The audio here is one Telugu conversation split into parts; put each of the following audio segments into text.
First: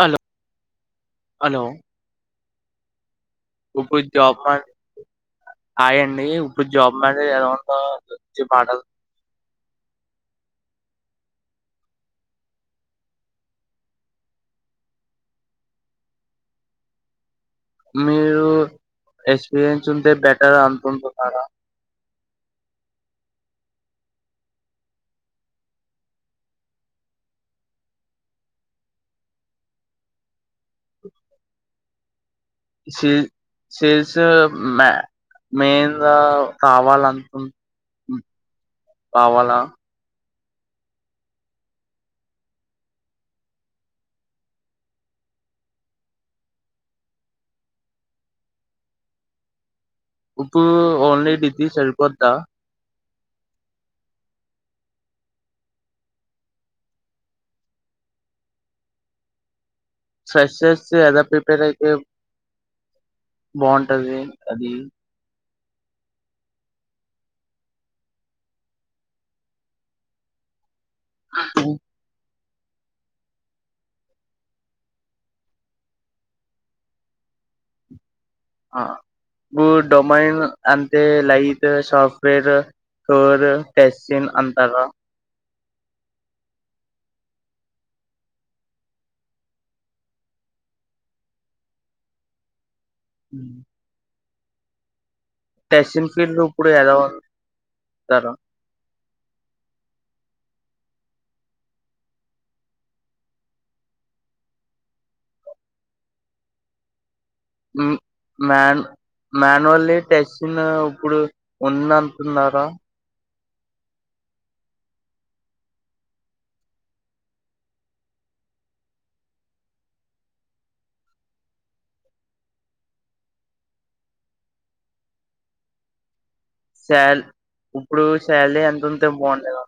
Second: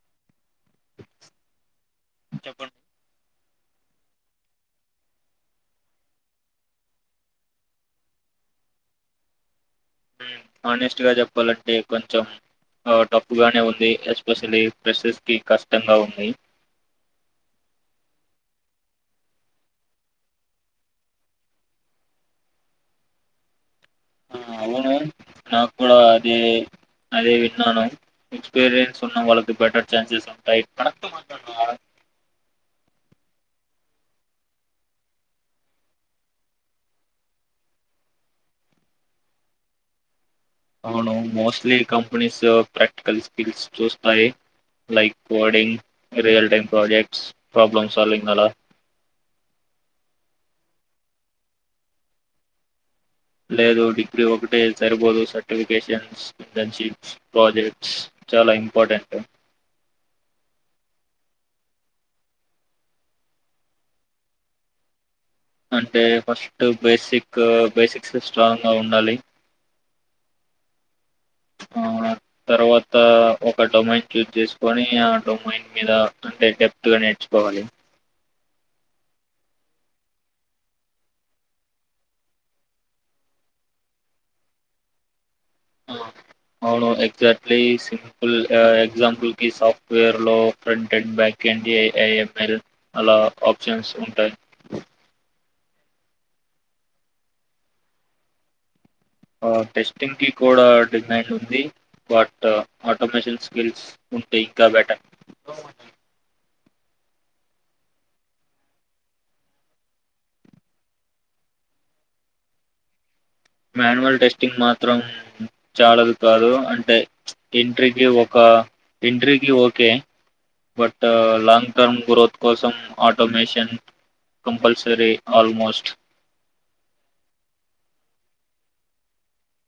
హలొ హలో చెప్పండ్ ఇప్పుడు జాబ్ మన్ హాయండి ఇప్పుడు జాబ్ మరి ఎలా ఉందో మీ మాటల్ హనెస్ట్ గా చెప్పాలంటే కొంచెం ఆ టఫ్ప్పుగానే ఉంది ఎస్పెషల్లీ ఫ్రెషెస్ కి కష్టంగా ఉంది మీరు ఎక్స్పీరియన్స్ ఉంటే బెటర్ అనుకుంటున్నారా. ఆహ్ అవును నాకు కూడా అదే. అదే విన్నాను ఎక్స్పీరియన్స్ ఉన్న వాళ్ళకి బెటర్ ఛాన్సెస్ ఉంటై చ్ చేసే మ్యా మెయిన్గా కావాలంకు కావాలా అవ్ను మోస్ట్లీ కంపెనీస్ ప్రాక్టికల్ స్కిల్స్ చూస్తాయి. Like coding real time projects problem solving అలా. ఇప్పుడూ ఓన్లీ డిగ్రీ సరిపోద్దా. లేదు డిగ్రీ ఒకటే సరిపోదు సర్టిఫికేషన్స్ ఇంటర్న్షిప్స్ ప్రాజెక్ట్స్. చాలా ఇంపార్టెంట్. ఫ్రెస్స్ అలా ప్రిపేర్ అయితే. బాగుంటది అది. అంటే ఫస్ట్ బేసికూ బేసిక్స్ స్ట్రాంగ్గా ఉండాలి. ఆహ్. ఆ తర్వాత ఒక డొమైన్ చూస్జ్చేసుకొని ఆహ్ డొమైన్ మీద అంటే డెప్త్గా నేర్చుకో. కోవాలి. ఆహ్ గు డొమైన్ అంటే లైట్ సోఫ్ట్వేర్. టూర్ టేసిన్ అంటార. ఆ, అవును ఎగ్జాక్ట్లీ సింపుల్ ఆహ్ ఎగ్జాంపుల్కి సాఫ్ట్వేర్ లో ప్రింట్అండ్ బ్యాక్. కన్డిఐఐఎంఎల్ అలా ఆప్షన్స్ ఉంటాయి. టెసేన్ సింప్లీ లుక్కుడ్ అరౌండ్ ఇస్తార. టెస్టింగ్కి కూడా డిమైండ్ ఉంది వాట్ ఆటోమేషన్ స్కిల్స్. ఉంటే ఇంకా బెటర్. ఆహ్. మాన్ మాన్యువల్లీ టెస్ట్న్ ఇప్పుడు ఉందంటున్నారా. మాన్యువల్ టెస్టింగ్ మాత్రం చానల్ కాదు అంటే ఎంట్రీకి ఒక. ఆహ్ ఎంట్రికి ఓకే. బట్ లాంగ్టర్మ్ గ్రోత్ కోసం ఆటోమేషన్. Compulsory almost. శాల్ ఇప్పుడు శాలరీ ఎంతుంటే బాగుండేద.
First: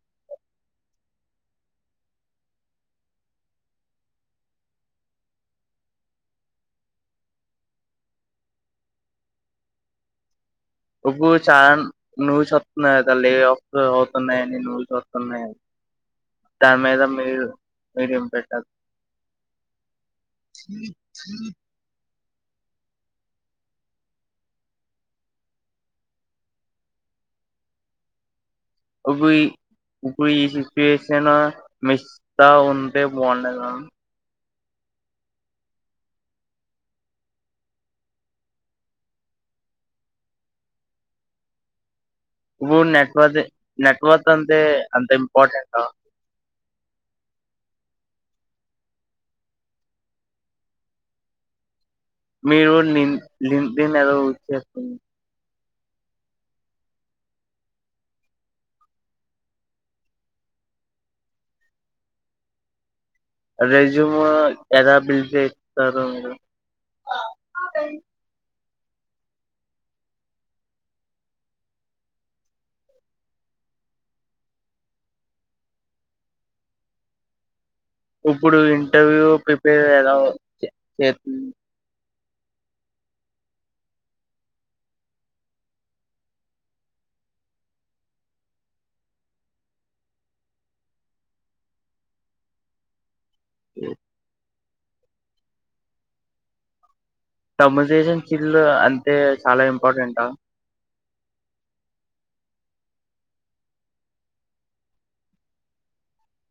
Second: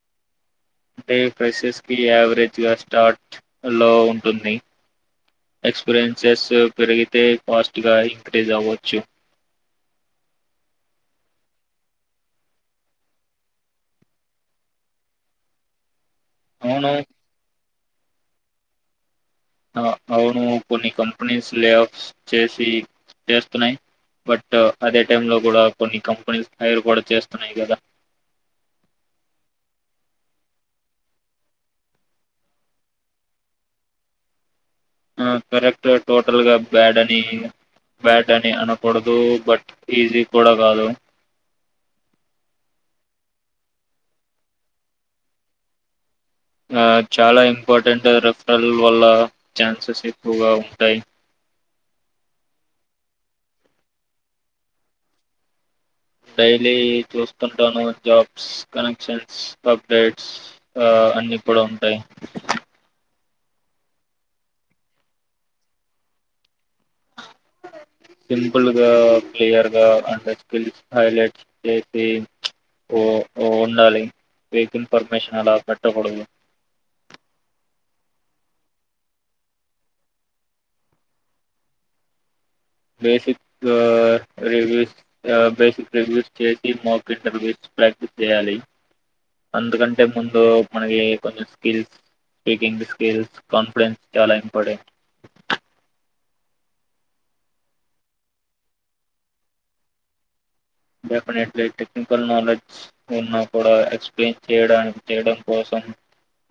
అంటే ప్రెసెస్కి యావరేజ్గా స్టార్ట్ లో ఉంటుంది. ఎక్స్పీరియన్స్ స్ పెరిగితే ఫాస్ట్ గా ఇంక్రీజవ్వచ్చు. ఉబూ చా నువ్వుచేప్తున్నాయి తల్లి అవుతున్నాయని నువ్వు [unintelligible] దాని అవును మీద మీరు మీరు ఇంప్రెషన్. అవ్ను కొన్ని కంపెనీస్ లే అఫ్స్ చేసి చేస్తున్నాయి. బట్ అదే టైం లో కూడా కొన్ని కంపెనీస్ హైర్ కూడా చేస్తున్నాయి కదా. హూ హీ. ఇప్పుడీ సిచ్యుయేషన్ మిస్కాఉంటే బాగుండేదా. ఆహ్ కరెక్ట్ గా టోటల్గా బ్యాడని. బ్యాడ్ అని అనకూడదు బట్ ఈజీ కూడా కాదు. ఇప్పుడు నెట్వర్క్ నెట్వర్క్ అంటే అంత ఇంపార్టెంటా. ఆహ్ చాలా ఇంపార్టెంట్ రిఫరల్ వల్ల ఛాన్సెస్ ఎక్కువగా ఉంటాయి. మీరుని [unintelligible] డైలీ చూస్తుంటాను జాబ్స్ కనెక్షన్స్ అప్డేట్స్ ఆహ్. అ అన్ని కూడా ఉంటాయి. రెజ్యూమ్ ఎలా బిల్డ్ చేస్తారు మీరు. ఉహ్ ఫుల్గా క్లియర్గా అండర్ స్కిల్స్ హైలైట్ చేసి ఓ ఓ ఉండాలి వీక్ ఇన్ఫర్మేషన్ అలా పెట్టకూడదు ఇప్పుడు ఇంటర్వ్యూ ప్రిపేర్ ఎలా వచేసింది. బేసిక్ రివ్యూస్ ఆహ్ బేసిక్ రివ్యూస్ చేసి మోక్ ఇంటర్వ్యూ. ప్రాక్టీస్ చేయాలి అంతకంటే ముందు మనకి కొంచెం స్కిల్స్ స్పీకింగ్ స్కిల్స్ కాన్ఫిడెన్స్ చాలా ఇంపార్టెంట్ తీర్మాసిషన్ స్కిల్ అంటే చాలా ఇంపార్టెంటా డెఫినెట్లీ టెక్నికల్ నాలెడ్జ్ ఉన్నా కూడా ఎక్సప్లయిన్ చేయడానికి చేయడం కోసం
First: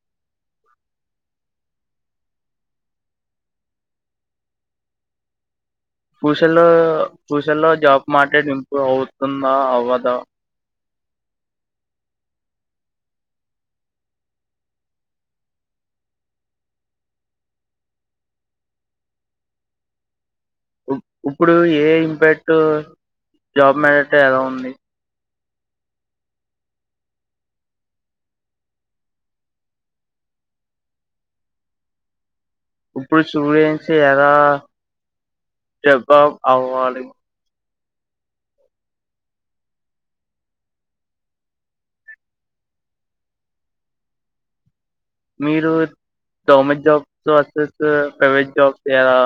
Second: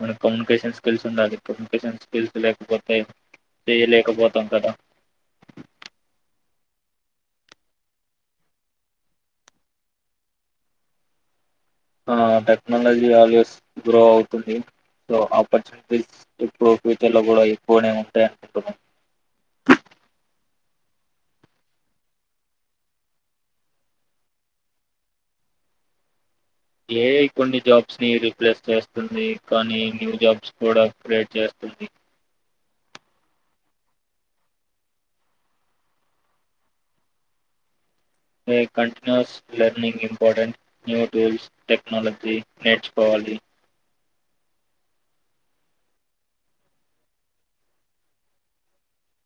మనకి కమ్యూనికేషన్ స్కిల్స్ ఉండాలి ఇప్పుడు కమ్యూనికేషన్ స్కిల్స్ లేకపోతే చేయలేకపోతాం కదా ఫ్యూచర్ ఫ్యూచర్ లో జాబ్ మార్కెట్ ఇంప్రూవ్ అవుతుందా అవ్వదా ఆ టెక్నాలజీ ఆల్వేస్ గ్రో అవుతుంది సో ఆపర్చునిటీస్ ఇప్పుడు ఫ్యూచర్ లో కూడా ఎక్కువనే ఉంటాయంటాకద ఇప్పుడు ఏఐ ఇంపాక్ట్ జాబ్ మీదట ఎలా ఉంది ఏఐ కొన్ని జాబ్స్ ని రీప్లేస్ చేస్తుంది కానీ న్యూ జాబ్స్ కూడా క్రియేట్ చేస్తు తుంది ఇప్పుడు స్టూడెంట్స్ ఎలా స్టేపౌట్ అవ్వాలి AI continuous learning important new tools technology నేర్చుకోవాలి మీరు government jobs versus private jobs లా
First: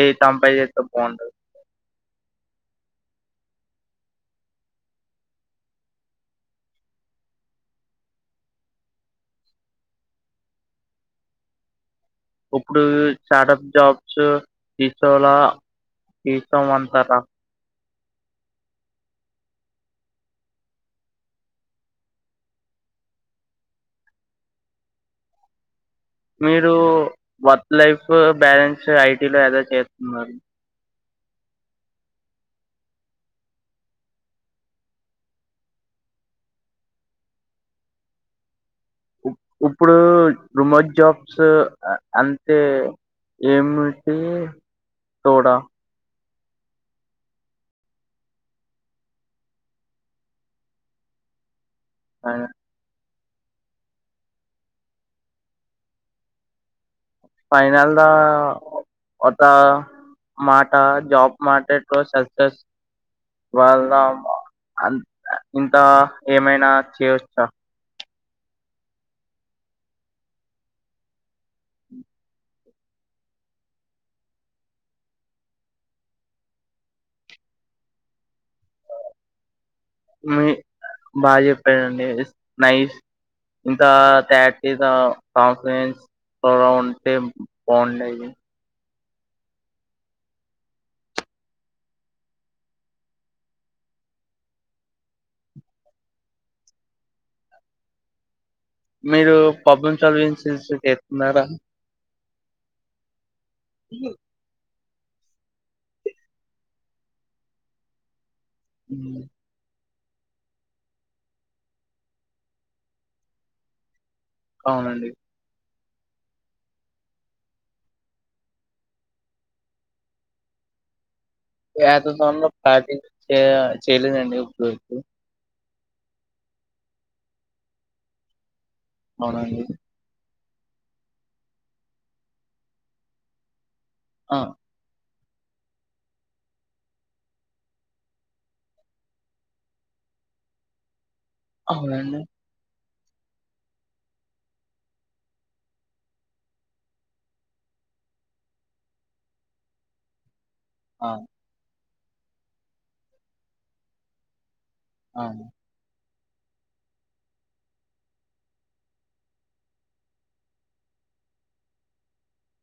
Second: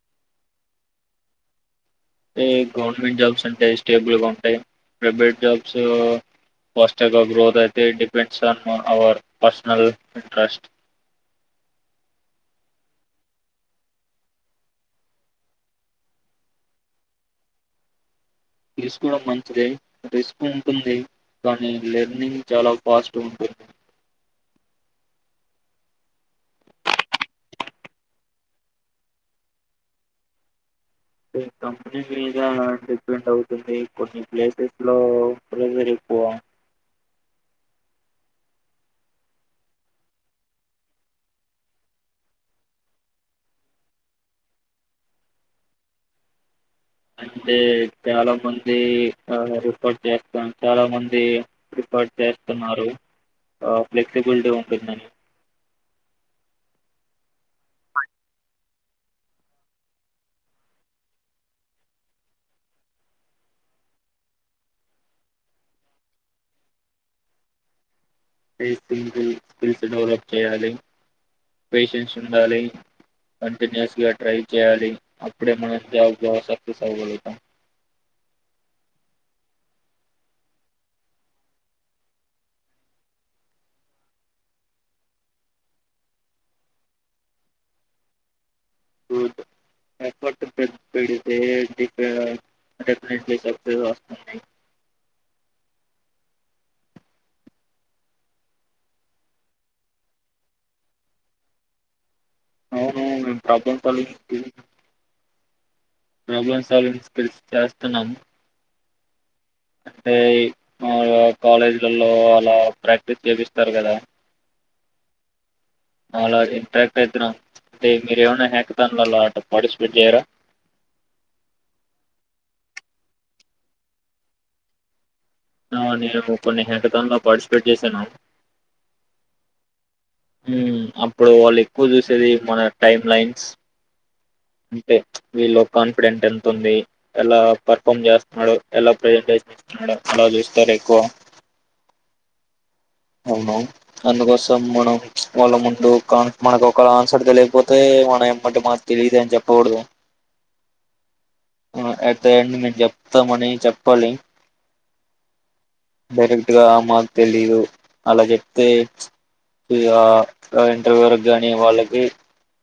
ఏవి కంపేర్ చేస్త బాగుంటది టె గవర్నమెంట్ జాబ్స్ అంటే స్టేబుల్ గా ఉంటాయి ప్రైవేట్ జాబ్స్ ఫాస్ట్ గా గ్రోత్ అయితే it depends on our personal interest ఇప్పుడు స్టార్టప్ జాబ్స్ తీసుకోలా తీస్తోకోమంటారా తీసుకోవడం మంచిదె రిస్క్ ఉంటుంది కానీ లెర్నింగ్ చాలా ఫాస్ట్ ఉంటుంది మీరు వర్క్ లైఫ్ బ్యాలెన్స్ ఐటీ లో ఎదో చేస్తున్నారు కంపెనీ మీద డిపెండ్ అవుతుంది కొన్ని ప్లేసెస్ లో ప్రెషర్ పోవ ఉప్పుడు రిమోట్ జాబ్స్ అంటే ఏమిటి తోడా అంటే చాలా మంది ఆ రిపోర్ట్ చేస్తాం చాలా మంది రిపోర్ట్ చేస్తున్నారు ఆ ఫ్లెక్సిబిలిటీ ఉంటుందని ఫైనల్ గా ఒక మాట జాబ్ మాటే తొ సక్సస్ వాళ్ళమ్ అంత ఇంత ఏమైనా చేయవచ్చా స్ స్కిల్స్ డెవలప్ చేయాలి పేషన్స్ ఉండాలి కంటిన్యూస్ గా ట్రై చేయాలి అప్పుడే మనం చాలా బాగా సక్సెస్ అవ్వగలుగుతాం హ్మ్మ్ బాగా చెప్పారండి నైస్ ఇంకా తాచిగా ఓఫ్ఫ్లిన్స్ ఎక్కువగా ఉంటే బాగుండేది యూత్ ఎఫర్ట్ పె పెడితే డెఫినేట్లీ సక్సస్ వస్తుంది మీరు పబ్ ఇన్సలీవెన్స్స్ చేత్తున్నారా అవును problem solving skills problem solving skills చేస్తున్నాము ఉమ్ అంటే ఈ మాములుగా కాలేజీల్లలో అలా ప్రాక్టీస్ చేపిస్తారు కదా అవునండి అలా ఇంట్రాక్ట్ అయితున్నాం అంటే మీరేమైన్నా హ్యాకతన్లో అట పార్టిసిపేట్ చేయరా హ్యాకతన్లో పాటి చెయ్ చేయలేదండి ఇప్పుడి వరకు అహ్ నేను కొన్ని హ్యకతన్లో పార్టిసిపేట్ చేసాను అని ఉమ్ అప్పుడు వాళ్ళు ఎక్కువ చూసేది మన టైమ్ లైన్స్ ఆ అంటె వీళ్ళో కాన్ఫిడెంట్ ఎంతుంది ఎలా పర్ఫార్మ్ చేస్తున్నడు ఎలా ప్రజెంటేషన్ ఇస్తున్నడు అలా కలిస్తారు ఎక్కువ అవునండి అవును అందుకోసం మనం వాళ్ళ ముందు కాన్ మనకు ఒకవెల ఆన్సర్ తెలికపోతే మన ఎమ్మటే మాక్ తెలిద్ అని చెప్పకొడదు ఆ ఎట్ ద ఎండ్ మేము చెప్తమని చెప్పాలి అవును డైరెక్ట్ గా మాకు తెలీదు అలా చెప్తే ఇగా అహ్ ఇంటర్వ్యూ వరకు గానీ వాళ్ళకి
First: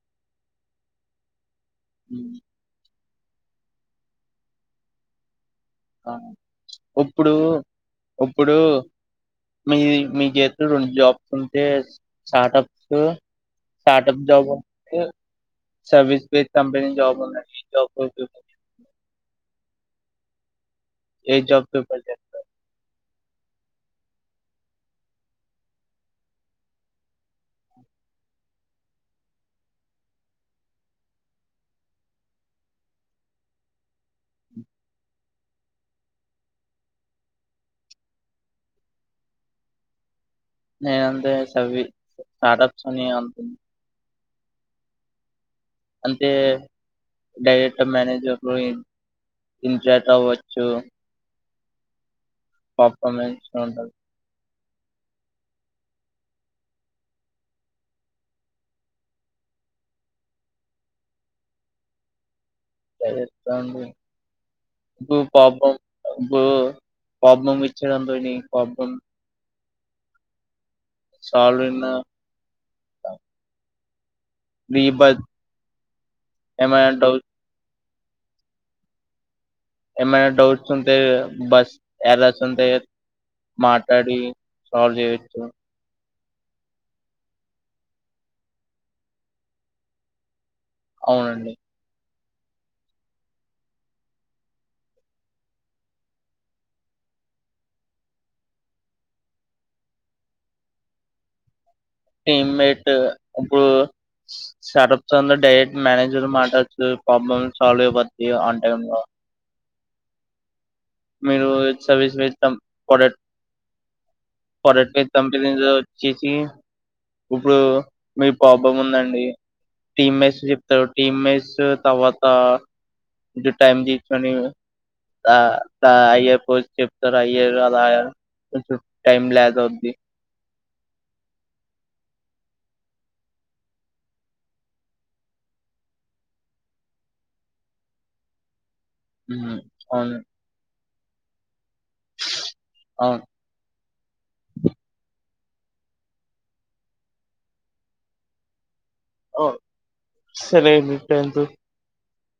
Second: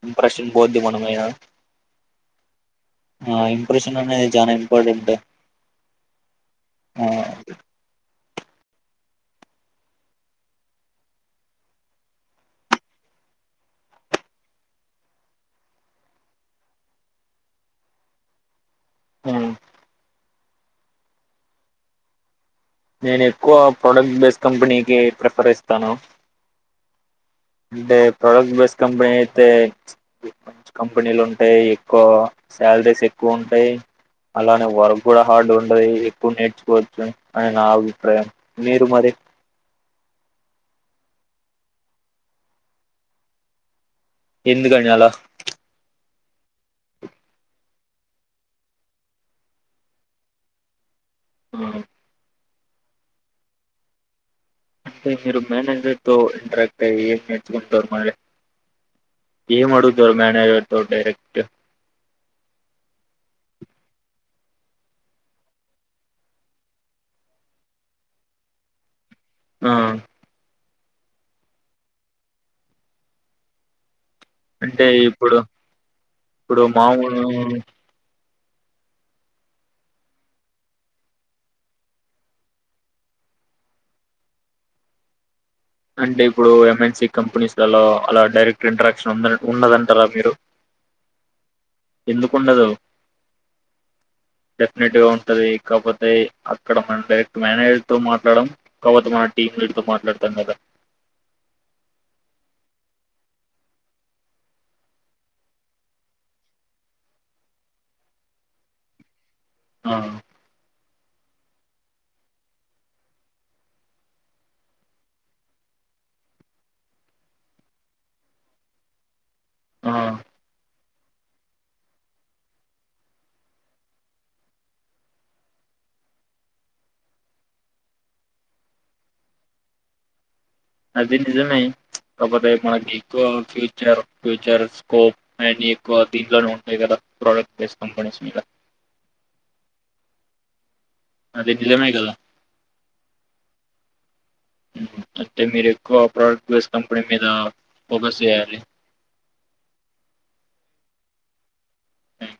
ఇంప్రెషన్ పోద్ది మనమిద ఉమ్ ఆహ్ ఇంప్రెషన్ అనేది చనా ఇంపార్టెంట్ అహ్ ఆ ఉప్పుడు ఉప్పుడు మీ మీ చేతిలో రెండు జాబ్స్ ఉంటే startups startup jobs service based company job ఉందండి ఎ జాబ్ కి పోతారు ఉమ్ ఏ జాబ్ ప్రిఫర్ చేస్తారు నేనుక్కువ ప్రొడక్ట్ బేస్ కంపెనీకి ప్రిఫర్ ఇస్తాను అంటే ప్రొడక్ట్ బేస్ కంపెనీ అయితే మంచి కంపెనీలు ఉంటయ్ ఎక్కువ సాలరీస్ ఎక్కువ ఉంటయి అలానే వర్క్ గూడా హార్డ్ ఉండది ఎక్కువ నేర్చుకోవచ్చు అని నా అభిప్రాయం మీరు మరి నేను అంతే సవ్వి స్టార్టప్స్ నే అంత్ ఎందుకండి అలా అంటే డైరెక్ట్ మేనేజర్ లొ ఇ ఇంచార్జ్ అవ్వచ్చు హ్మ్. పెర్ఫామెన్స్ ఉంటది అంటే మీరు మేనేజర్ తో ఇంటరాక్ట్ అయి ఏం నేర్చుకుంటారు మరి ఏమడుగుతారు మెనేజర్ తొ డైరక్ట్ డైరెక్టా అండి ఇపుడు ప్రాబ్లం పబు ప్రాబ్లం ఇచ్చిదం తోని ప్రాబ్లం ఆహ్ సాల్వైనా అంటే ఇప్పుడు ఇప్పుడు ఏమైనా మామూలు డౌట్ ఎమైన డౌట్స్ ఉంటే బస్ ఎర్రర్స్ ఉంటే మాట్టాడి సాల్వ్ చేయొచ్చు అంటే ఇప్పుడు ఎంఎన్ సి కంపెనీస్ ల్లలో అలా డైరెక్ట్ ఇంటరాక్షన్ ఉండద ఉన్నదంటారా మీరు అవునండి ఎందుకుండదు డెఫినెట్గా ఉంటది కాకపోతే అక్కడ మన డైరెక్ట్ మేనేజర్ తో మాట్లాడడం కాకపోతే మన టీం లీడ్తో మాట్లాడుతం కదా టీమ్మేట్ ఇప్పుడు స్టార్టప్స్ంద డైరెక్ట్ మేనేజర్ మాట్లాడోచ్చు ప్రాబ్లమ్ సాల్వ్ అయిపోద్ది ఆన్ టైం లో ఆ మీరు సర్వీస్ వస్తాం పడట్ ఫరట్ పి కంపెనీలో వచ్చేసి ఇప్పుడు మీకు పాబమ్ ఉందండి ఆ టీమ్ మేట్స్ చెప్తారు టీమ్ మేట్స్ తర్వాత కొంచెం టైమ్ తీసుకుని ఆ త అయ్యర్ పోజ్ చెప్తారు అయ్యారు అలా కొంచం టైం ల్యాగైద్ది అది నిజమే కాకపోతే మనకి ఎక్కువ ఫ్యూచర్ ఫ్యూచర్ స్కోప్ అీయాన్ని ఎక్కువ దీంట్లోనే ఉంటాయి కదా ప్రోడక్ట్ బెస్ట్ కంపెనీస్ మీద మ్ అవును అది నిజమే కదా అవును అంటే మీరు ఎక్కువ ప్రోడక్ట్ బెస్డ్ కంపెనీస్ మీద ఫోకస్ చేయాలే ఓ సరే అండి ట్యాంక్యు థ్యాంక్ యూ